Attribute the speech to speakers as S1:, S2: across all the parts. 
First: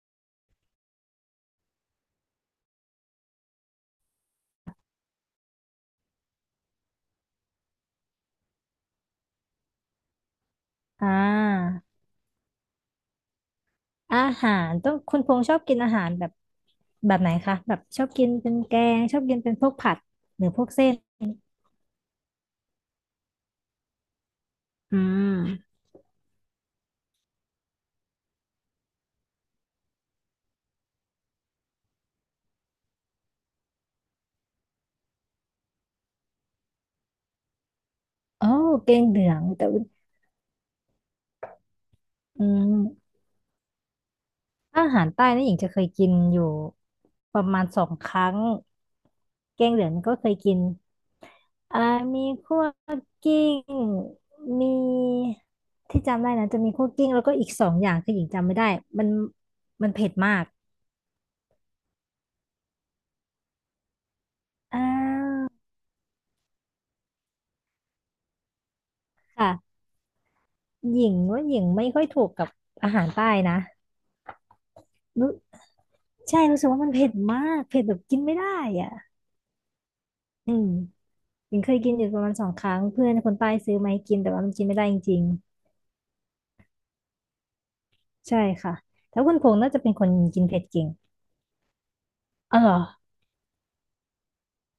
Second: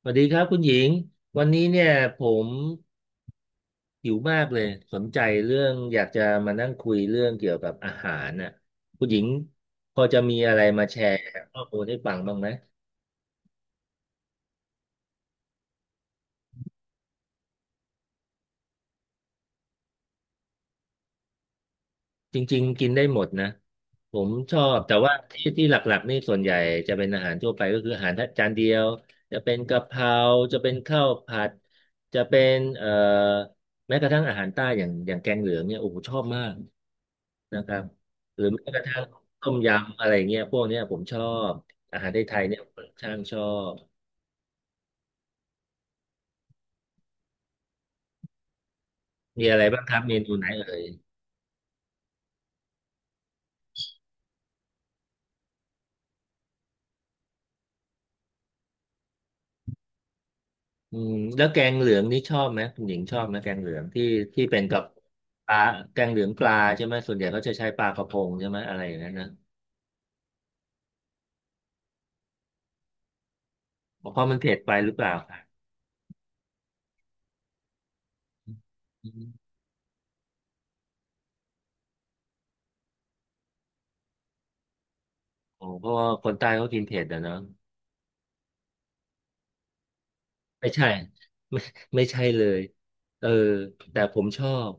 S1: สวัสดีครับคุณหญิงวันนี้เนี่ยผมหิวมากเลยสนใจเรื่องอยากจะมานั่งคุยเรื่องเกี่ยวกับอาหารน่ะคุณหญิงพอจะมีอะไรมาแช
S2: อ่
S1: ร์ข้อ
S2: า
S1: มูลให้ฟังบ้างไหม
S2: อาหารต้องคุณพงษ์ชอบกินอาหารแบบไหนคะแบบชอบกินเป็นแกงชอบกินเป็นพวกผัดหรือพวกเส้น
S1: จริงๆกินได้หมดนะผมชอบแต่
S2: อื
S1: ว่าที่ที่
S2: ม
S1: หลักๆนี่ส่วนใหญ่จะเป็นอาหารทั่วไปก็คืออาหารจานเดียวจะเป็นกะเพราจะเป็นข้าวผัดจะเป็นแม้กระทั่งอาหารใต้อย่างแกงเหลืองเนี่ยโอ้โหชอบมาก นะครับหรื
S2: โอ้
S1: อแม้กระ
S2: แก
S1: ทั่ง
S2: งเหลือง
S1: ต้ม
S2: แต่ว่า
S1: ยำอะไรเงี้ยพวกเนี้ยผมชอบอาหารไทย
S2: อื
S1: ๆเนี่ยผมช่า
S2: ม
S1: งชอบ
S2: อาหารใต้นี่หญิงจะเคยกินอยู่ประมาณสองครั้ง
S1: มีอะ
S2: แก
S1: ไร
S2: งเห
S1: บ้าง
S2: ลือ
S1: ค
S2: ง
S1: รับ
S2: นี่
S1: เม
S2: ก็เค
S1: นู
S2: ย
S1: ไหน
S2: กิน
S1: เอ่ย
S2: อ่ามีคั่วกิ้งมีที่จำได้นะจะมีคั่วกิ้งแล้วก็อีกสองอย่างคือหญิงจำไม่ได้มันมันเผ็ดมาก
S1: อืมแล้วแกงเหลืองนี่ชอบไหมคุณหญิงชอบไหมแกงเหลืองที่ที่เป็นกั
S2: อ่
S1: บ
S2: า
S1: ปลาแกงเหลืองปลาใช่ไหมส่วนใหญ่เขาจะใช้ปลากระพงใช่ไหมอะไรอย่างนั้นนะ
S2: ค่ะ หญิงว่าหญิงไม่ค่อยถูกกับอาหารใต้นะ
S1: เพราะมันเผ็ดไปหรือเปล่าค
S2: รู้
S1: รับ
S2: ใช่รู้สึกว่ามันเผ็ดมากเผ็ดแบบกินไม่ได้อ่ะ
S1: อม
S2: อืมหญิงเคยกินอยู่ประมาณสองครั้งเพื่อนคนใต้ซื้อมาให้กินแต่ว่ามันกินไม่ได้จริง
S1: โอเพราะว่าคนใต้เขากินเผ็ดอะเนาะ
S2: ๆ ใช่ค่ะแต่คุณพงษ์น่าจะเป็นคนกินเผ็ด
S1: ไม่
S2: เก่
S1: ใช่
S2: ง
S1: ไม่ไม่ใช่เล
S2: อ๋อ
S1: ย
S2: เหรอ
S1: เออแต่ผมชอบ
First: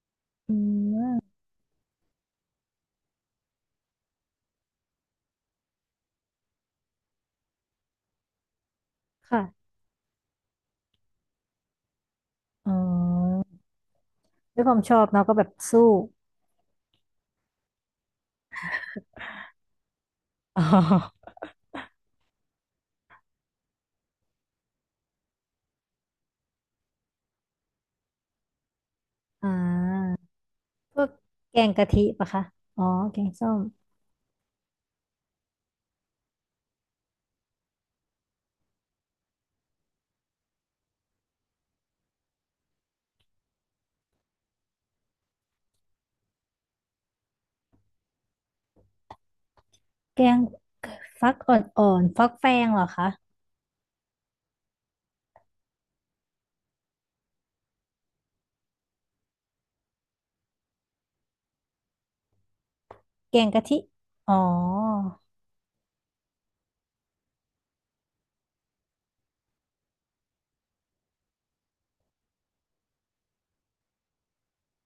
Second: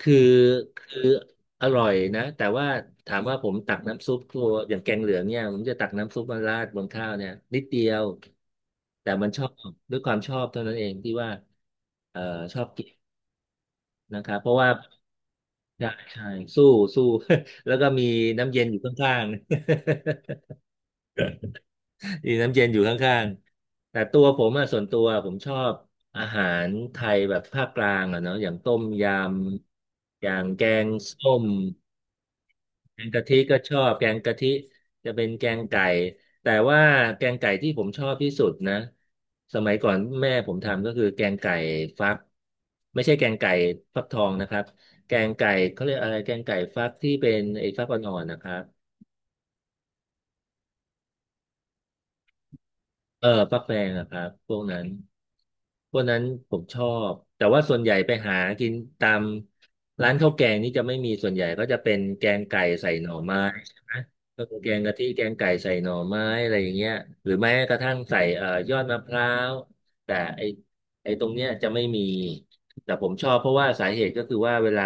S1: คือ
S2: อื
S1: คือ
S2: ม
S1: อร่อยนะแต่ว่าถามว่าผมตักน้ำซุปตัวอย่างแกงเหลืองเนี่ยผมจะตักน้ำซุปมาราดบนข้าวเนี่ยนิดเดียวแต่มันชอบ
S2: ค่ะ
S1: ด้วยความชอบเท่านั้นเองที่ว่าเออชอบ
S2: อ๋อ
S1: กินนะครับเพราะ
S2: ด้วย
S1: ว่า
S2: ความชอบเนาะก็แบบสู้
S1: ใช่สู้สู้ แล้วก็มีน้ำเย็นอยู่ข้างๆ
S2: อ๋อ
S1: อีน้ำเย็นอยู่ข้างๆแต่ตัวผมอะส่วนตัวผมชอบอาหารไทยแบบภาคกลางอะเนาะอย่างต้มย
S2: อ่า
S1: ำอย่างแกง
S2: พวก
S1: ส้ม
S2: แกงกะทิปะคะอ๋อ
S1: แกง
S2: แก
S1: กะ
S2: ง
S1: ทิ
S2: ส้
S1: ก็
S2: ม
S1: ชอบแกงกะทิจะเป็นแกงไก่แต่ว่าแกงไก่ที่ผมชอบที่สุดนะสมัยก่อนแม่ผมทำก็คือแกงไก่ฟักไม่ใช่แกงไก่ฟักทองนะครับแกงไก่เขาเรียกอะไรแกงไก่ฟักที่เป็นไอ้ฟักอ่อนๆนะครับ
S2: แกงฟักอ่อนๆฟักแฟงเหรอคะ
S1: เออฟักแฟงอะครับพวกนั้นผมชอบแต่ว่าส่วนใหญ่ไปหากินตามร้านข้าวแกงนี่จะไม่มีส่วนใหญ่ก็จะเป็นแกงไก่ใส่หน่อ
S2: แก
S1: ไม้
S2: งกะทิ
S1: ใช่ไหม
S2: อ๋อ
S1: ก็คือแกงกะทิแกงไก่ใส่หน่อไม้อะไรอย่างเงี้ยหรือแม้กระทั่งใส่ยอดมะพร้าวแต่ไอตรงเนี้ยจะไม่มีแต่ผมชอบเพราะว่าสาเหตุก็คือว่าเวลา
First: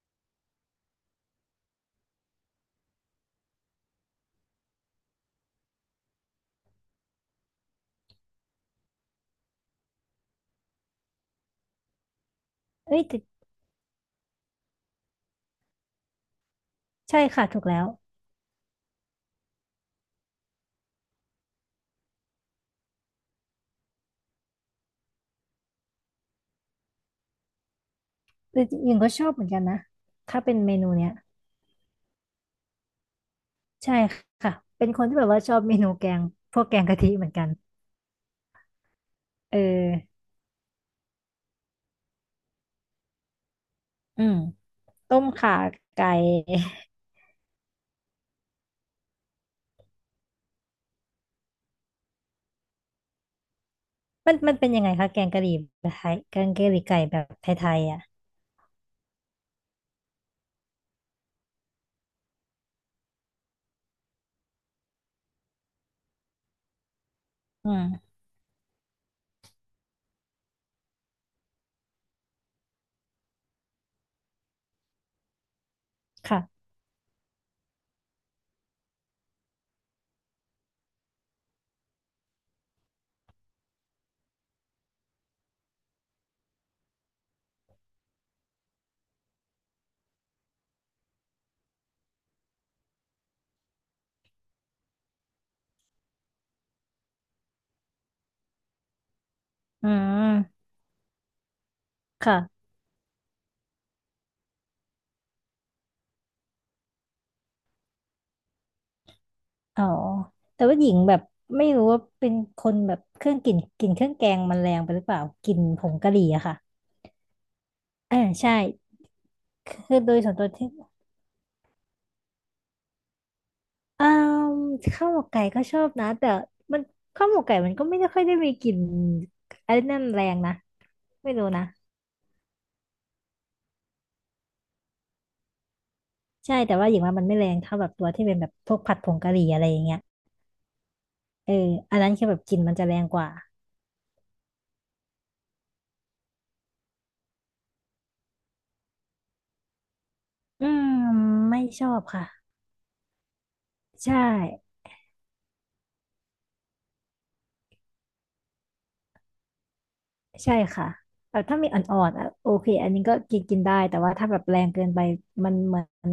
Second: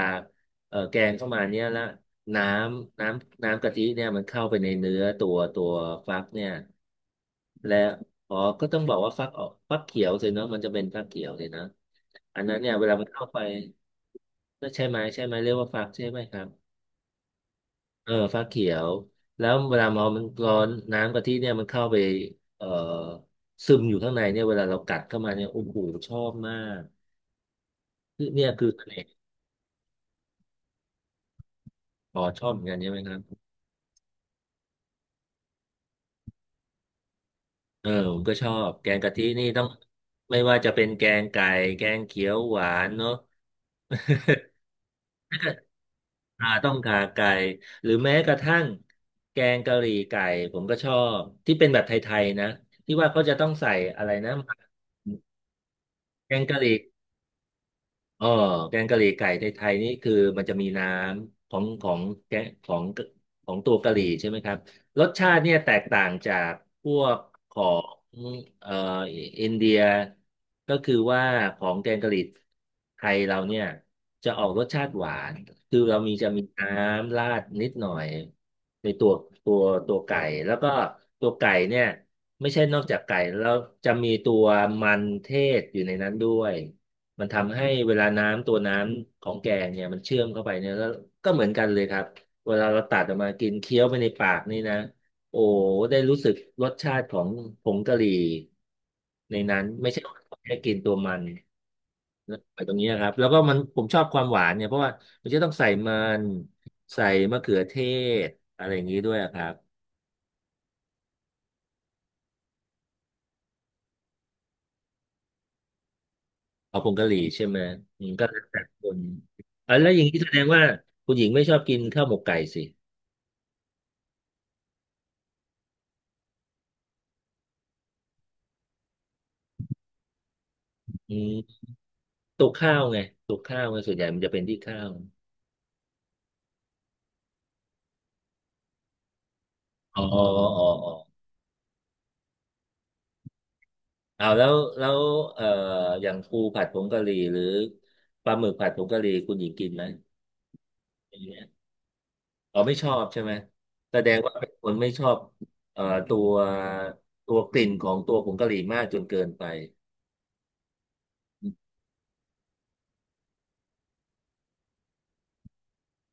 S1: แกงเข้ามาเนี้ยแล้วน้น้ำกะทิเนี่ยมันเข้าไปในเนื้อตัวฟักเนี่ยและ อ๋อก็ต้องบอกว่าฟักออกฟักเขียวสิเนอะมันจะเป็นฟักเขียวสินะอันนั้นเนี่ยเวลา
S2: เอ้ย
S1: มัน
S2: แต่
S1: เข้าไปก็ใช่ไหมใช่ไหมเรียกว่าฟักใช่ไหมครับ
S2: ใช่ค่ะถูกแล้ว
S1: เออฟักเขียวแล้วเวลาเอามันร้อนน้ำกะทิเนี่ยมันเข้าไปเอ่อซึมอยู่ข้างในเนี่ยเวลาเรากัดเข้ามาเนี่ยโอ้โหชอบมากคือเนี่ย
S2: แต่
S1: คือเส
S2: หญิง
S1: น่
S2: ก็
S1: ห์
S2: ชอบเหมือนกันนะถ้าเป็นเมนูเนี้ย
S1: อ๋อชอบเหมือนกันใช่ไหมครับ
S2: ใช่ค่ะ เป็นคนที่แบบว่าชอบเมนูแกงพวกแกงกะทิเหมือนกัน
S1: เออผมก็ชอบแกงกะทินี่
S2: เออ
S1: ต้องไม่ว่าจะเป็นแกงไก่แกงเขียวหวานเนาะ
S2: อืม ต้มข่าไก่
S1: อ่าต้มข่าไก่หรือแม้กระทั่งแกงกะหรี่ไก่ผมก็ชอบที่เป็นแบบไทยๆนะที่ว่าเขาจะต้องใส่อะไร นะ
S2: มันเป็นยังไงคะแกงกะหรี่แบบไทย
S1: แก
S2: แก
S1: ง
S2: ง
S1: กะห
S2: กะห
S1: รี่
S2: รี่ไก่แบบไทยๆอ่ะ
S1: เออแกงกะหรี่ไก่ในไทยนี่คือมันจะมีน้ำของแกงของตัวกะหรี่ใช่ไหมครับรสชาติเนี่ยแตกต่างจากพวกขอ
S2: อื
S1: ง
S2: ม
S1: เอ่ออินเดียก็คือว่าของแกงกะหรี่ไทยเราเนี่ยจะออกรสชาติหวานคือเรามีจะมีน้
S2: ค่ะ
S1: ำราดนิดหน่อยในตัวตัวไก่แล้วก็ตัวไก่เนี่ยไม่ใช่นอกจากไก่แล้วจะมีตัวมันเทศอยู่ในนั้นด้วย มันทำให้เวลาน้ำตัวน้ำของแกงเนี่ยมันเชื่อมเข้าไปเนี่ยก็เหมือนกันเลยครับเวลาเราตัดออกมากินเคี้ยวไปในปากนี่นะโอ้ได้รู้สึกรสชาติของผงกะหรี่ในนั้น
S2: อื
S1: ไม่ใช่แค่
S2: ม
S1: กินตัวมันนะไป
S2: ค่ะ
S1: ตรงนี้นะครับแล้วก็มันผมชอบความหวานเนี่ยเพราะว่ามันจะต้องใส่มันใส่มะเขือเทศอะไรอย่างนี้ด้วยอะครับ
S2: อ๋อแต่ว่าหญิงแบบไม่รู้ว่าเป็นคนแบบเครื่องกลิ่นเครื่องแกงมันแรงไปหรือเปล่ากลิ่นผงกะหรี่อะค่ะ
S1: เอาผงกะหรี่ใช่ไหมอืม
S2: อ่า
S1: ก็แล้ว
S2: ใช่
S1: แต่คน
S2: ค
S1: อ่ะแล้ว
S2: ื
S1: อ
S2: อ
S1: ย่าง
S2: โด
S1: นี้
S2: ย
S1: แส
S2: ส่วน
S1: ด
S2: ตั
S1: ง
S2: ว
S1: ว่า
S2: ที่
S1: คุณหญิงไม่ชอบกินข้าวหมกไก่สิ
S2: อ่าข้าวหมกไก่ก็ชอบนะแต่มันข้าวหมกไก่มันก็ไม่ได้ค่อยได้มีกลิ่นอะไรนั่นแรงนะ
S1: อื
S2: ไม่รู้
S1: ม
S2: นะ
S1: ตุกข้าวไงตุกข้าวไงส่วนใหญ่มันจะเป็นที่ข้าว
S2: ใช่แต่ว่าอย่างว่ามันไม่แรงเท่าแบบตัวที่เป็นแบบพวกผัดผงกะหรี่อะไรอย่างเงี้ย
S1: อ๋ออ๋อ
S2: เอออันนั้นคือแบบกลิ่นมันจะแรงกว่า
S1: เอาแล้วแล้วเอ่ออย่างปูผัดผงกะหรี่หรือปลาหมึกผัดผงกะหรี่คุณหญิงกินไหม
S2: อืม
S1: อย่างเงี้ย
S2: ไม่ชอบค่ะ
S1: อ๋อไม่ชอบใช่ไหมแสด
S2: ใช่
S1: งว่าเป็นคนไม่ชอบเอ่อตัวตัวกลิ่นของตัวผงกะหรี่มากจนเกินไป
S2: ใช่ค่ะแบบถ้ามีอ่อนๆอ่ะโอเคอันนี้ก็กินกินได้แต่ว่าถ้าแบบแรงเกินไปมันเหมือน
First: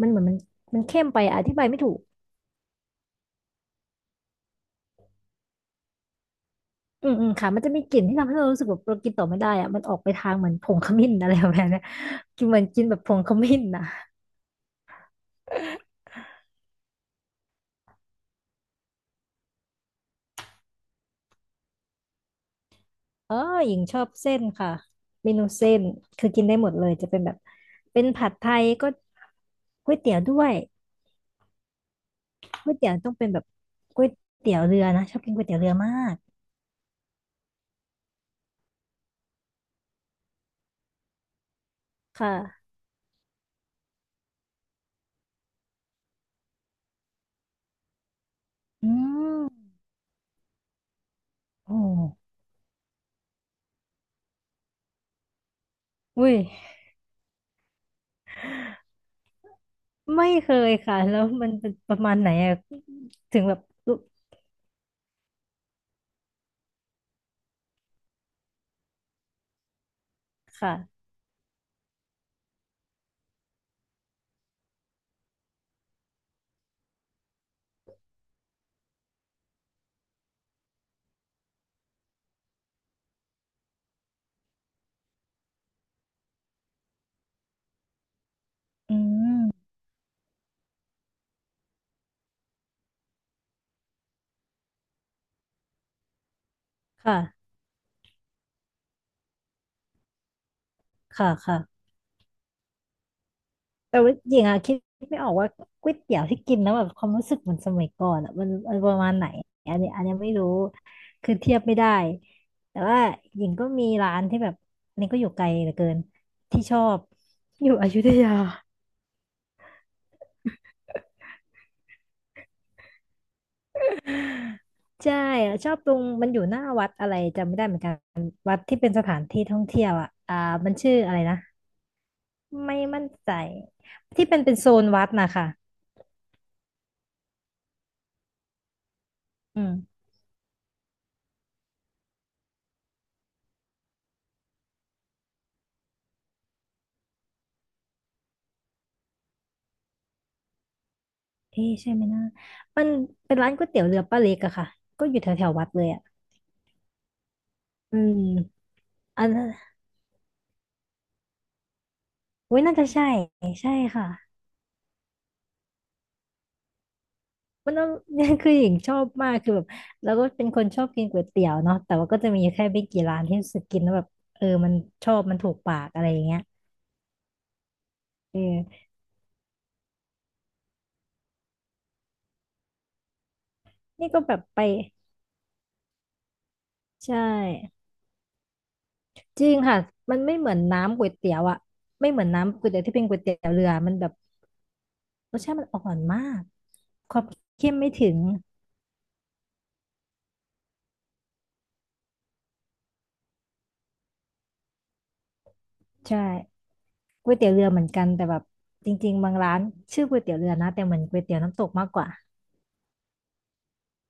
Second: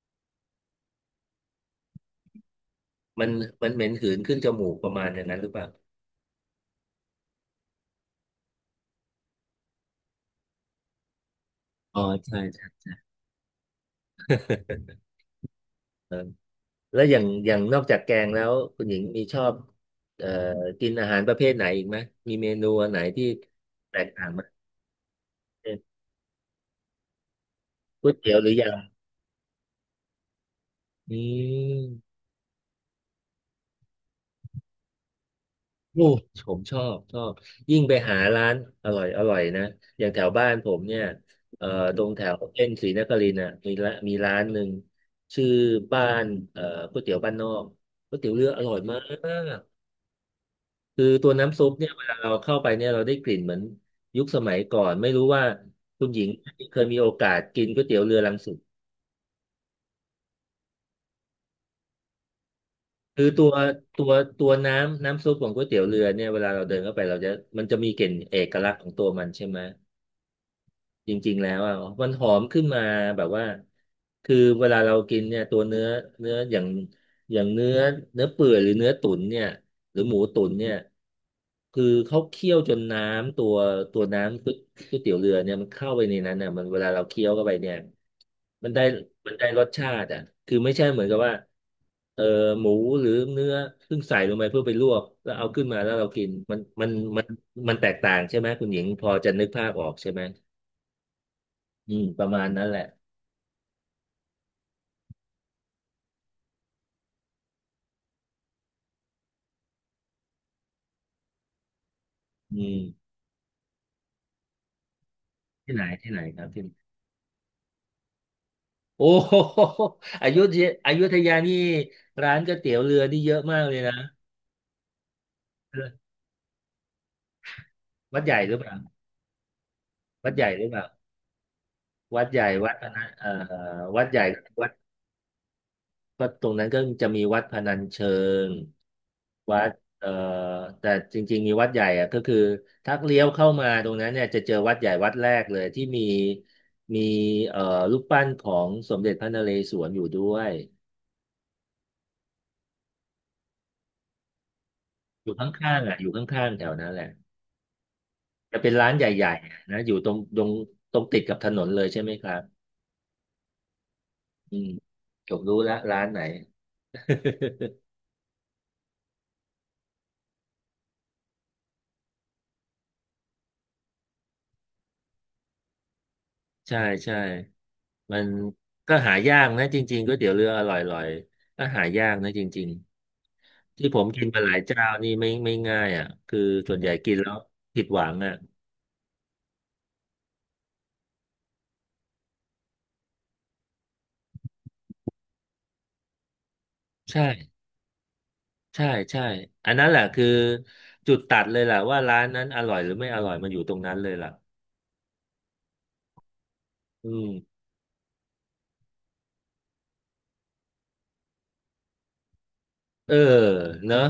S2: มันเข้มไปอธิบายไม่ถูก
S1: มันมันเหม็นหืนขึ้นจมูกประมาณอย่างนั้นหรือเปล่า
S2: อืมอืมค่ะมันจะมีกลิ่นที่ทำให้เรารู้สึกแบบเรากินต่อไม่ได้อะมันออกไปทางเหมือนผงขมิ้นอะไรแบบเนี้ย
S1: อ๋อใช่
S2: กินเหมื
S1: ใช
S2: อนกินแบบผงขมิ้นนะ
S1: ่ แล้วอย่างนอกจากแกงแล้วคุณหญิงมีชอบเอ่อกินอาหารประเภทไหนอีกไหมมีเมนูอันไหนที่
S2: เออหญิงช
S1: แต
S2: อ
S1: ก
S2: บ
S1: ต่าง
S2: เส้
S1: ไหม
S2: นค่ะเมนูเส้
S1: เช่น
S2: นคือกินได้หมดเลยจะเป็นแบบเป็น
S1: ก๋วย
S2: ผั
S1: เตี๋
S2: ด
S1: ยวห
S2: ไท
S1: รือย
S2: ยก็ก๋วยเตี๋ยวด้วย
S1: ำอืม
S2: ก๋วยเตี๋ยวต้องเป็นแบบก๋วยเตี๋ยวเรือนะชอบกินก๋วยเตี๋ยวเรือมา
S1: โอ้
S2: ก
S1: ผมชอบยิ่งไปหาร้านอร่อยนะอย่างแถวบ้านผมเนี่ยเอ่อตรงแถ
S2: ค
S1: วเส้น
S2: ่ะ
S1: ศรีนครินทร์น่ะมีละมีร้านหนึ่งชื่อบ้านเอ่อก๋วยเตี๋ยวบ้านนอกก๋วยเตี๋ยวเรืออร่อย
S2: อื
S1: มา
S2: ม
S1: ก คือตัวน้ำซุ
S2: โอ
S1: ปเนี่ยเวลาเรา
S2: ้
S1: เข้าไปเนี่ยเราได้กลิ่นเหมือนยุคสมัยก่อนไม่รู้ว่าคุณหญิง
S2: อุ้ย
S1: เคยมีโอกาสกินก๋วยเตี๋ยวเรือรังสิต
S2: ไม่เคยค่ะแล้วมันเป็นประมาณไหนอะ
S1: คือ
S2: ถึงแบบลุก
S1: ตัวตัวน้ำซุปของก๋วยเตี๋ยวเรือเนี่ยเวลาเราเดินเข้าไปเราจะมันจะมีกลิ่นเอกลักษณ์ของตัวมันใช่ไหม
S2: ค่ะ
S1: จริงๆแล้วอ่ะมันหอมขึ้นมาแบบว่าคือเวลาเรากินเนี่ยตัวเนื้อเนื้ออย่างเนื้อเปื่อยหรือเนื้อตุ๋นเนี่ยหรือหมูตุ๋นเนี่ยคือเขาเคี่ยวจนน้ำตัวตัวน้ำก๋วยเตี๋ยวเรือเนี่ยมันเข้าไปในนั้นเนี่ยมันเวลาเราเคี้ยวเข้าไปเนี่ยมันได้
S2: อื
S1: มัน
S2: ม
S1: ได้รสชาติอ่ะคือไม่ใช่เหมือนกับว่าเออหมูหรือเนื้อเพิ่งใส่ลงไปเพื่อไปลวกแล้วเอาขึ้นมาแล้วเรากินมันมัน
S2: ค่ะ
S1: มันมันแตกต่างใช่ไหมคุณหญิงพอจะนึกภาพออกใช่ไหม
S2: ค่ะค่ะ
S1: อืมประมาณนั้นแหละ
S2: แต่ว่าหญิงอะคิดไม่ออกว่าก๋วยเตี๋ยวที่กินแล้วแบบความรู้สึกเหมือนสมัยก่อนอะมันประมาณไหนอันนี้ไม่รู้คือเทียบไม่ได้
S1: อืม
S2: แต่ว่าหญิงก็มีร้านที่แบบอันนี้ก็อยู่ไกลเหลื
S1: ที่
S2: อ
S1: ไหน
S2: เกิน
S1: ที่ไหนครับ
S2: ที่
S1: ที่ไหน
S2: ชอบอยู่อยุธยา
S1: โอ้ โหอยุธยาอยุธยานี่ร้านก๋วยเตี๋ยวเรือนี่เยอะมากเลยนะ
S2: ใช่อะชอบตรงมันอยู่หน้าวัดอะไรจำไม่ได้เหมือนกัน
S1: วัดใหญ่หรื
S2: วั
S1: อ
S2: ด
S1: เปล่า
S2: ที่เป็นสถานที่ท่องเที่ยวอ่ะ
S1: วัดใหญ่หรือ
S2: มัน
S1: เป
S2: ชื่อ
S1: ล่า
S2: อะไรนะ
S1: วัดใหญ่วัด
S2: ไม่
S1: พนั
S2: มั่น
S1: น
S2: ใจ
S1: วัดใหญ่
S2: ที่เป็นเป็น
S1: วั
S2: โซ
S1: ด
S2: นวัดนะคะ
S1: ก็ตรงนั้นก็จะมีวัดพนัญเชิงวั
S2: อื
S1: ด
S2: ม
S1: เอ่อแต่จริงๆมีวัดใหญ่อะก็คือถ้าเลี้ยวเข้ามาตรงนั้นเนี่ยจะเจอวัดใหญ่วัดแรกเลยที่มีเอ่อรูปปั้นของสมเด็จพระนเรศวรอยู่ด้วย
S2: เอ๊ะใช่ไหมนะมันเป็นร้านก๋วยเตี๋ยวเรือป้าเล็กอะค่ะก็อยู่
S1: อ
S2: แถ
S1: ยู่
S2: ว
S1: ข
S2: แถววัด
S1: ้าง
S2: เลย
S1: ๆอ่ะ
S2: อะ
S1: อยู่ข้างๆแถวนั้นแหละ
S2: อื
S1: จะ
S2: ม
S1: เป็นร้าน
S2: อั
S1: ให
S2: น
S1: ญ่
S2: นั้น
S1: ๆนะอยู่ตรงติดกับถนนเลยใช่ไหมครับ
S2: โอ้ยน่าจะใช่ใช่ค่ะ
S1: อืมผมรู้แล้วร้านไหน
S2: มันต้อ ง คือหญิงชอบมากคือแบบเราก็เป็นคนชอบกินก๋วยเตี๋ยวเนาะแต่ว่าก็จะมีแค่ไม่กี่ร้านที่รู้สึกกินแล้วแบบเออมันชอบมันถูกปากอะไรอย่างเงี้ย
S1: ใช่ใช่มัน
S2: เออ
S1: ก็หายากนะจริงๆก๋วยเตี๋ยวเรืออร่อยๆก็หายากนะจริงๆที่ผม
S2: นี่ก็
S1: กิน
S2: แบ
S1: มา
S2: บ
S1: หลาย
S2: ไป
S1: เจ้านี่ไม่ง่ายอ่ะคือส่วนใหญ่กิน
S2: ใช่
S1: แล้วผิดหวังอ่ะ
S2: จริงค่ะมันไม่เหมือนน้ำก๋วยเตี๋ยวอะไม่เหมือนน้ำก๋วยเตี๋ยวที่เป็นก๋วยเตี๋ยวเรือมันแบบรสชาติมันอ่อนมากความ
S1: ใช่
S2: เข้มไม่ถึง
S1: ใช่ใช่อันนั้นแหละคือจุดตัดเลยแหละว่าร้านนั้นอร่อยหรือไม่อร่อยมันอยู่ตรงนั้นเลยล่ะ
S2: ใช่
S1: อืม
S2: ก๋วยเตี๋ยวเรือเหมือนกันแต่แบบจริงๆบางร้านชื่อก๋วยเตี๋ยวเรือนะแต่เหมือนก๋วยเตี๋ยวน้ำตกมากกว่า
S1: เออเนอะ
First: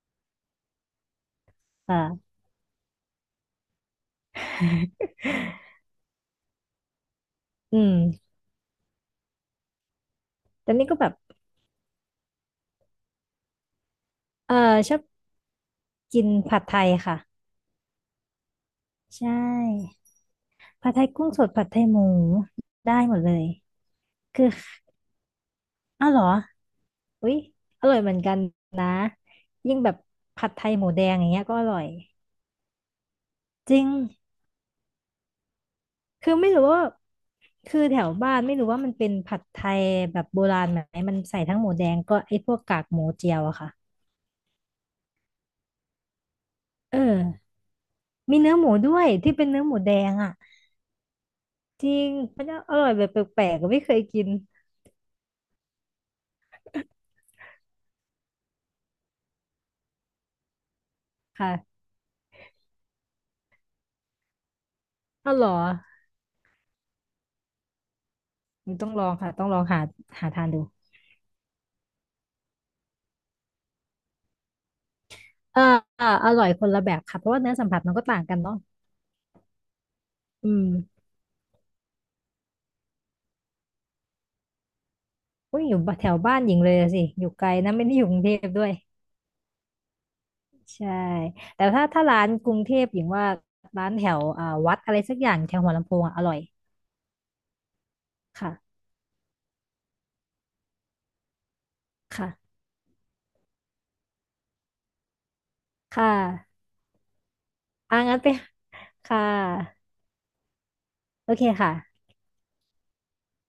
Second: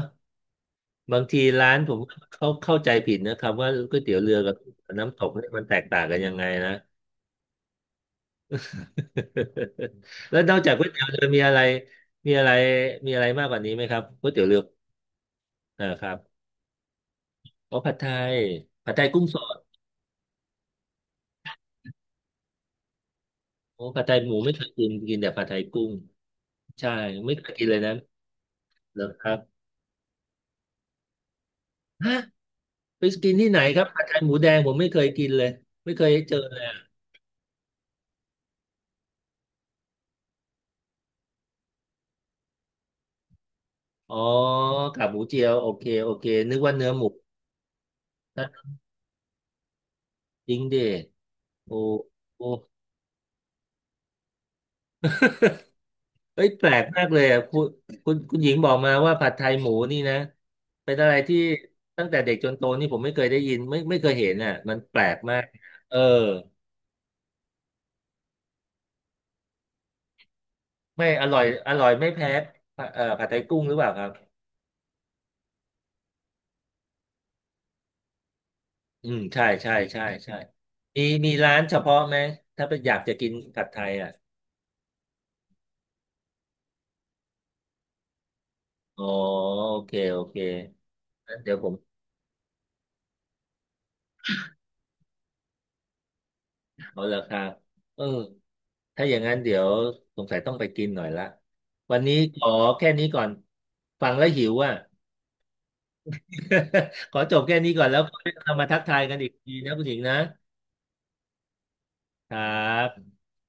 S1: บางทีร้านผม
S2: เออ
S1: เขาเข้าใจผิดนะครับว่าก๋วยเตี๋ยวเรือกับน้ำตกเนี่ยมันแตกต่างกันยังไงนะ
S2: อืม
S1: แล้วนอกจา
S2: แต่
S1: กก๋
S2: นี่
S1: วย
S2: ก็
S1: เตี๋ย
S2: แบ
S1: ว
S2: บ
S1: เรือมีอะไรมีอะไรมีอะไรมากกว่านี้ไหมครับก๋วยเตี๋ยว
S2: เอ
S1: เรื
S2: อ
S1: อ
S2: ชอบ
S1: อ่าครับ
S2: กินผัดไทยค่ะ
S1: โอ้ผัดไทยผัดไทยกุ้ง
S2: ใช่
S1: สด
S2: ผัดไทยกุ้งสดผัดไทยหมูได้หมดเลย
S1: โอ้ผัดไทยหมู
S2: คือ
S1: ไม่เคยกินกินแต่ผัดไทยกุ้ง
S2: อ้าวเหรอ
S1: ใช่
S2: อุ๊
S1: ไม่
S2: ย
S1: เคยกินเลย
S2: อ
S1: นะ
S2: ร่อยเหมือนกันนะ
S1: เหรอครับ
S2: ยิ่งแบบผัดไทยหมูแดงอย่างเงี้ยก็อร่อย
S1: ฮะไปกินที่ไหน
S2: จ
S1: ค
S2: ริ
S1: รับ
S2: ง
S1: ผัดไทยหมูแดงผมไม่เคยกินเลยไม่เคย
S2: คื
S1: เจ
S2: อ
S1: อ
S2: ไม่
S1: เลย
S2: รู้ว่าคือแถวบ้านไม่รู้ว่ามันเป็นผัดไทยแบบโบราณไหมมันใส่ทั้งหมูแดงก็ไอ้พวกกากหมูเจียวอะค่ะ
S1: อ๋อกากหมูเจียวโอเคโอเคนึกว่าเนื้อ
S2: เอ
S1: หมู
S2: อ มีเนื้อหมู ด้วยที่เป็นเนื้อหมูแดงอ่ะ
S1: จริงดิโอ้
S2: จริงมั
S1: โอ้
S2: นจะอร่อยแบบแปลกๆอะไม่เคยกิน
S1: เอ้ยแปลกมากเลยอ่ะคุณหญิงบอกมาว่าผัดไทยหมูนี่นะเป็นอะไรที่
S2: ค่ะ
S1: ตั้งแต่เด็กจนโตนี่ผมไม่เคยได้ยินไม่เคยเห็นอ่ะมันแปลก
S2: อ้าว
S1: มา
S2: เห
S1: ก
S2: รอ
S1: เออ
S2: มันต้องลองค่ะต้องลองหาหาทานดู
S1: ไม่อร่อยอร่อยไม่แพ้ผัดไทยกุ้งหรือเปล่าครับ
S2: เออเออาอร่อยคนละแบบค่ะเพราะว่าเนื้อสัมผัสมันก็ต่างกันเนาะ
S1: อืมใช่ใช่ใช่ใช่
S2: อืม
S1: มีมีร้านเฉพาะไหมถ้าเป็นอยากจะกินผัดไทยอ่ะ
S2: อยอยู่แถวบ้านหญิงเลยอะสิอยู่ไกลนะไม่ได้อยู่กรุงเทพด้วย
S1: อ๋อโอเคโอเค
S2: ใช่
S1: งั้นเดี๋ยว
S2: แต่
S1: ผม
S2: ถ้าร้านกรุงเทพหญิงว่าร้านแถวอ่าวัดอะไรสักอย่างแถวหัวลำโพงอะอร่อย
S1: เอาละครับเออ
S2: ค่ะ
S1: ถ้าอย่างนั้นเดี๋ยวสงสัยต้องไปกินหน่อยละวันนี้ขอ
S2: ค่ะ
S1: แค่นี้ก่อนฟังแล้วหิวอ่ะ
S2: ค่ะ
S1: ขอจบแค่นี้ก่อนแล้
S2: อ่า
S1: วค่
S2: งั้น
S1: อ
S2: ไป
S1: ยเรามาทักทายกัน
S2: ค่ะ
S1: อีกทีนะคุณหญิงนะ
S2: โอเคค่ะ
S1: ครับ